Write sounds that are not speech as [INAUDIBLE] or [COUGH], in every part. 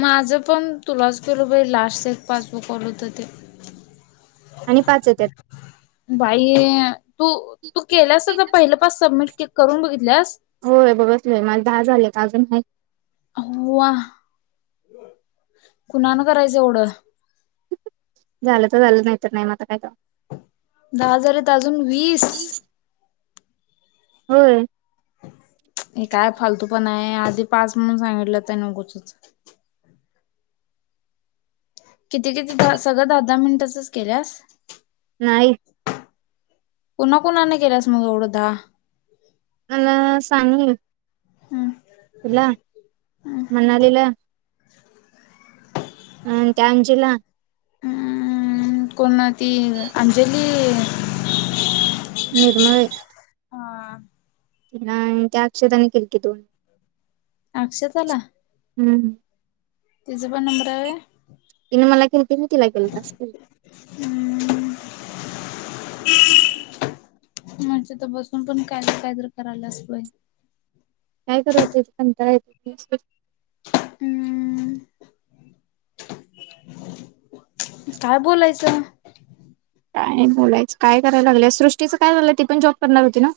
माझ पण तुलाच केल बाई लास्ट एक पासबुक होत ते आणि पाच त्या बाई तू तू केलास नाता पहिले पाास सबमिट केक करून बघितल्यास होय बघसलय मला दहा झालेय का अजून हो वा कुणान करायचं एवढं झालं तर झालं नाहीतर नाही मात्र काही का दहा हजारेत अजून वीस होय हे काय फालतू पण आहे आधी पास म्हणून सांगितलं तर न गुचच किती किती दहा सगळं दहा दहा मिनिटचच केल्यास नाही कोणा्हा कोणाने केलास मग एवढंदा मला सांगू हम् तुला मनालीला अ त्या आंजीला हम् कोण ती अंजली निर्मय अ ह त्या अक्षताने केली की दोन अक्षता ला हम्म तिचा पण नंबर आहे तिने मला केती तिला केेलंं हम्म म्हणे तर बसून पण कायद कायदर करायला असतोय काय कररावत हम्म काय बोलायचं काय नाही बोलायचं काय करायला लागलं सृष्टीचं काय झालंय ती पण जॉब करणार होती ना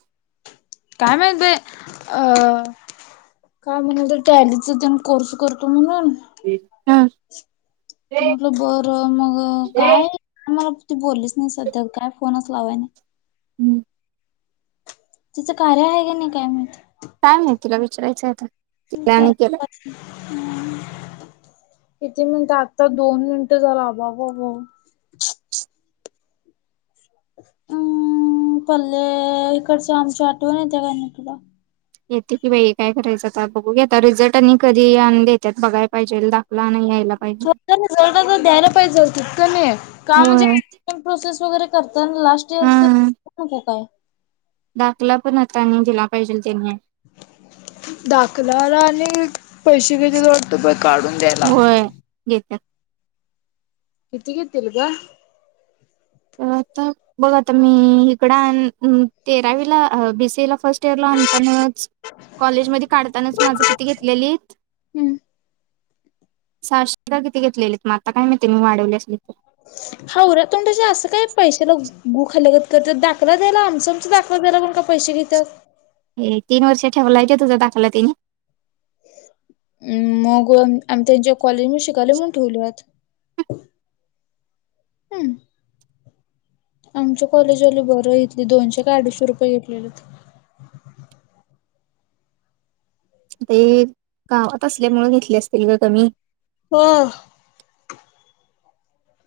काय म्ह अ काय म्हणाल तर टॅलीचण कोर्स करतो म्हणून हा म्हटलं बरं मग काय मला ती बोललीच नाही सध्या काय फोनच लावाय नाही हम्म त्याचं कार्य आहे का नाही काय माण कायम आहे तिला विचारायचंय तिला आणि केला हम् किती म्हणता आता दोन मिनिटं झाला अबाबा हम्म पल्ले इकड चांम टूव न येत का तला येते की बाई काय करायचं आता बघू घता रिझल्ट आणि कधी देतात बघाय पाहिजे दाखला नाही यायला ख पाहिजे. ज तर द्यायला पाहिजे तकं नाही का होय. म्हणजे प्रोसेस वगैरे त लास्ट इयर हा च नको काय दाखला पण आतानी दिला पाहिजे त्यांनी दाकलाला आणि पैसे घयचे वाटत प काढून द्यायला घेत्या कि त ग तल का आता बघा आता मी इकड तेरावीला बीसी ला फर्स्ट आणताना कॉलेज म काढतानाच माझ किती घेतलेली हम् सारशेधार किती घेतलेलीत मग आता काय माहिती मी वाढवली असली तर हावरा तोंडच्या असं काय पैशाला गुखलगत करत दाखला द्यायला आमच दाखला ला पण का पैसे घेतात हे तीन वष ठेवाये तझा दाखवला तिने मग आम्ही त्यांच्या कॉलेज म शिकायल मण ठेवलत ह आमच्या कॉलेज आली बरं घेतली दोनशे का अडीशे रुपये घेतलेले ते गावात असल्यामुळेून घेतले असते किं क ममी ह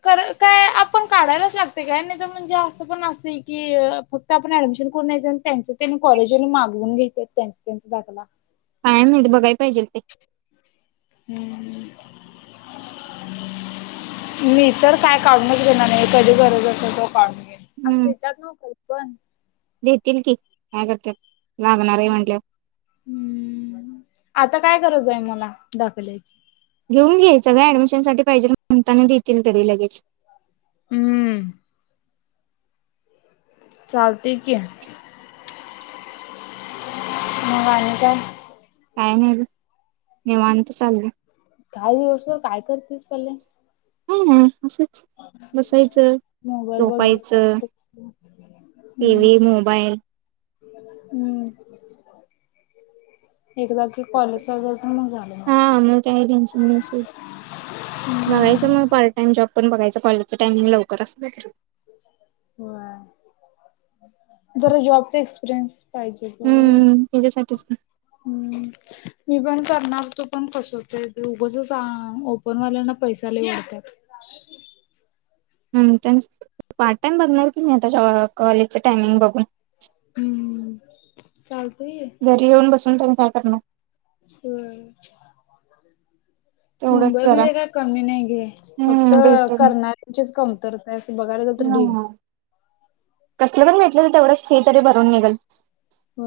काय आपण काढायलाच लागते काय नाही तर म्हणजे असं पण असते की फक्त आपण ऍडमिशन करून न्यायच आणि त्यांच त्यां म कॉलेजून मागवून घेत त्यां त्यांचा दाखला कायम नाही ते बघाय पाहिजे ते हम्म मी तर काय काढूनच घेणार नाही कधी गरज अस तो काढून घे हम्म. असं देतात नक पण देतील की काय करत लागणार आहे म्हटलं हम्म आता काय गरज आहे मला दाखल्याची घेऊन घ्याय सगय ऍडमिशन साठी पाहिजे म्हणताना देतील तरी लगेच हम्म चालते की मंगने का काय नाही निेवत चाललं काही दिवसभर काय करतेस पले हा असच मोबाल बघेर करते हम् टीव्ही मोबाईल हम्म हे बाकी कॉलेज चाल मग झाले ना हा मग काही टेन्शन नसेल बघायचं मग पार्टाम जॉब पण बघायं कॉलेजं टाइमिंगवकरचे हो जरा जॉबचा एक्सपिरियन्स फहिज ब ह मी पण करणार तो पण कस होत उगंस ओपनवाल्यांना पैसा लवडतात पार्ट टाइम बघणार की नाही आताच्या कॉलेजच टायमिंग बघून हम्म चालतंय की. घरी येऊन बसून त्यांनी काय करणार हम् तेवढंच जरा मुंबईमध्येध्ये काय कमी नाही घे फक्त हम्म बेटर करणाऱ्यांचीच कमतरता आहे असं बघायला तर तर ढिग ह कसलं पण भेटलं तर तेवढंच फ तरी भरून निघेल हो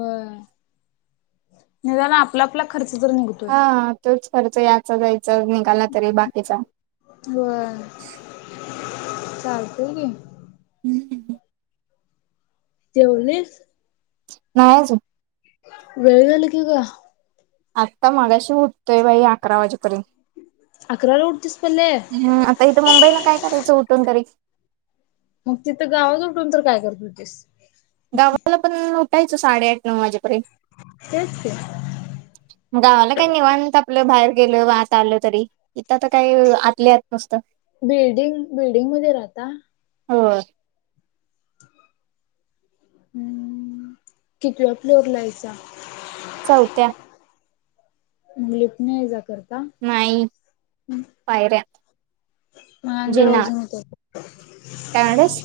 नाही ज आपला आपला खर्च तर निघत हा तोच खर्च याचा जायचा निघाला तरी बाकीचा व चालतय की हम् ह तेव न नाहीज वेळीदल क का आत्ता मगाशी उठतोय बाई अकरा वाजेपर्यंत अकराला उडतेस पले हम् आता इथं मुंबईला काय करायचं उठून तरी मग तिथं गावात उठून तर काय करत होतीस गावाला पण उठायचं साडेआठ नऊ वाजेपर्यंत तेसचे गावाला काय निवांत आपलं बाहेर गेल वाहत आल तरी इथ तर काही आतले आत नसत बिल्डिंग बिल्डिंग मध्ये राहता हो हम् कतीला आप्लोर लायचा चौथ्या मुगलत नाही जा करते नाही पायर्या मगन जर अजून येतो कागच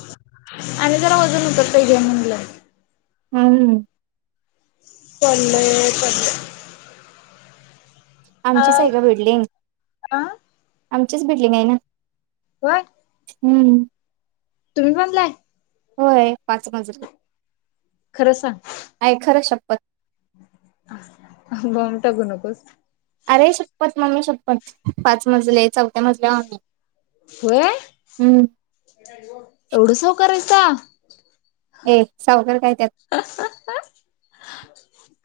आणि जरा वजन होतात पाहिजे म्हणलं हम् हम्म पण प आमचीच आहे का बिल्डिंग अ आमचीच बिल्डिंग आहे ना का हम्म तुम्ही म्हणलाय होय पाच मजरी खरं सांग आहे खरं शपथ बॉमब टाघू नकोस अरे शप्पत मम्मी शप्पत पाच मजले चौथ्या मजले मम्मी होय एवढं सवकारयता ए सावकर काय त्यात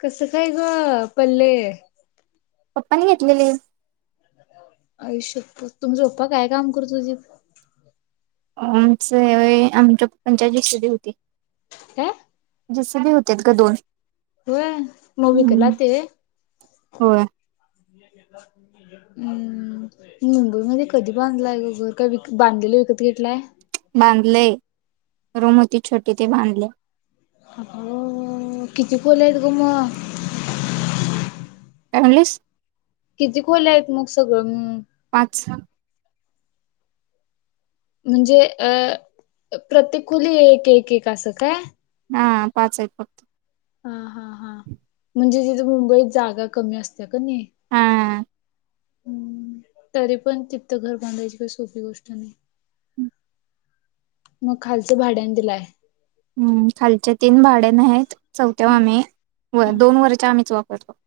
कस काय ग पल्ले पप्पानी घेतलेली आयुष्यात तुमचपप्पा काय काम करत होते आमच हे व्हयं आमच्या पंच्याची सदी होती [UNINTELLIGIBLE] काय जेसीबी होतेत ग दोन होय म वीकला हम्म ते? होय हं मुंबई मध्ये कधी बांधलाय ग घर काय विक बांधलेल विकत घेतलाय. बांधलेय रूम होती छोटी ते बांधले किती खोल्या आहेत ग म? काय म्हणलीस? किती खोल्या आहेत म सगळं मिळून पाच. म्हणजे अ प्रत्येक खोली एक एक एक असं काय? हा पाच आहेत फक्त. हा हा हा म्हणजे तिथे मुंबईत जागा कमी असत्या क नही हा! हुं तरी पण तितं घर बांधायची काय सोपी गोष्ट नाही. मग खालचं भाड्यान दिलाय हुं खालचे तीन भाड्यान आहे त चौथ्याव आम्ही व दोन वरच्या आम्हीच वापरतो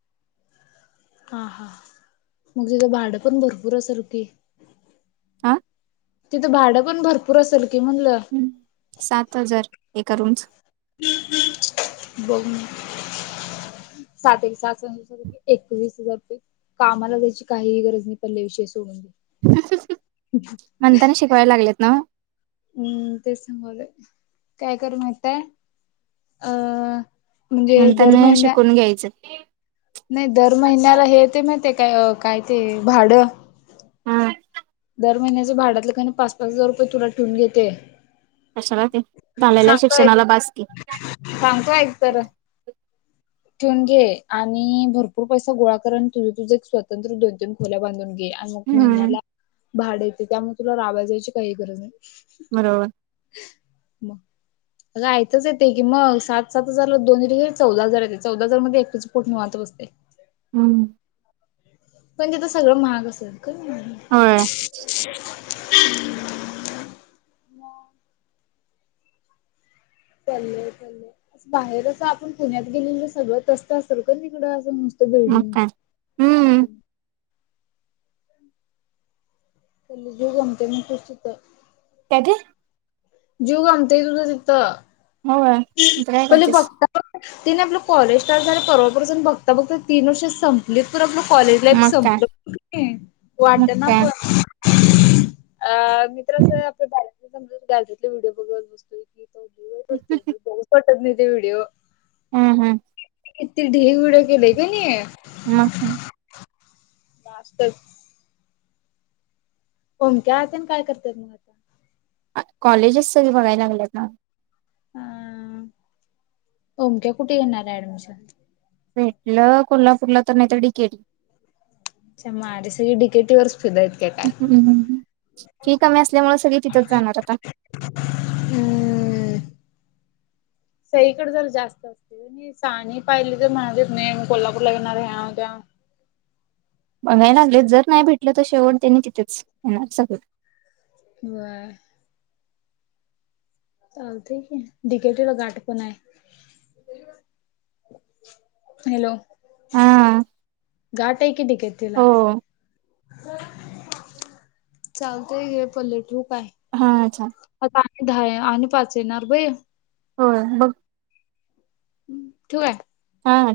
हा हा मग तिचं भाडं पण भरपूर असर की आ! तिथं भाडं पण भरपूर असेल की म्हणलं. सात हजार एका रूमच ब सास [UNINTELLIGIBLE] एकवीस हजार रुपये कामाला जायची काहीही गरज नाही पडली विषय सोडून दे. [INAUDIBLE] म्हणताना शिकवायला लागलेत ना हुं तेच सांगुलंय काय कर माहित्येय अं. म्हणून त्यांना शिकून घ्यायचं नाही दर महिन्याला हे ते माहिते काय काय ते भाडं हा दर महिन्याच भाडातलं कनी पाच पाच हजार रुपये तुला ठेवून घेते कशाला ते झालेल्या सांगतोय शिक्षणाला बास की. सांगतो एक तर? [INAUDIBLE] ठेऊन घे आणि भरपूर पैसा गोळा कर न तुझ तुझ एक स्वतंत्र दोन तीन खोल्या बांधून घे अन मग हम्म महिन्याला भाड येते त्यामुळ तुला राबाया जायची काही गरज नाही. [INAUDIBLE] [UNINTELLIGIBLE] अग आयत चं येते की म सात सात हजार ला दोनी डी चौदा हजार येते चौदा हजार मध्ये एकटीच पोट निवांत बसतंय. हुं! पण तिथं सगळं महाग असल कनी. हा! [INAUDIBLE] चालय चालय बाहेर असं आपुण पुण्यात गेलेल सगळं तस्त असल का तिकडं आपण त मग बिल्डिंग काय हम्म क जी गमते म खसित [UNINTELLIGIBLE] तत काय ते [UNINTELLIGIBLE] जीव गमतय तुझं तिथं. होय इथं काय पले करतेस बघता बघ तीन आपलं कॉलेज स्टाट झालं परवापासून बघता बघता तीन वर्ष संप ल पर आपलं कॉलेज लाईफ मग काय संपलं मग वाटना काय पण. [UNINTELLIGIBLE] ह [INAUDIBLE] पटत नाही ते व्हिडिओ हम हम किती ढीग व्हिडिओ केले की नाही हम् हम् नास्त ओमक्या आणि काय करतय मग कॉलेजेस सगळे बघायला लागल्यात ना ह मक्या कुठे येणार आहे ऍडमिशन भेटलं कोल्हापूरला तर नाहीत डिकेट च मारीे सग डिकेटी वर्स प हम् फी कमी असल्यामुळे सगळी तिथंच जाणार आता हम् सईकडे जर जास्त असते साणी पाहिली तर म्हणाते मेम कोल्हापूरला येणार ह्यात्या बघाय लागले जर नाही भेटलं तर शेवट त्यांनी तिथेच येणार सगळं कंवा चालत की िकेटीला गाठ पण आहे हॅलो हा गा ट कि टिकेला हो चालतय घ पल्ले ठूक आहे हा अच्छा आता आणि दहा आणि पाच येणार बई हो मघ ह् ठू आहे हा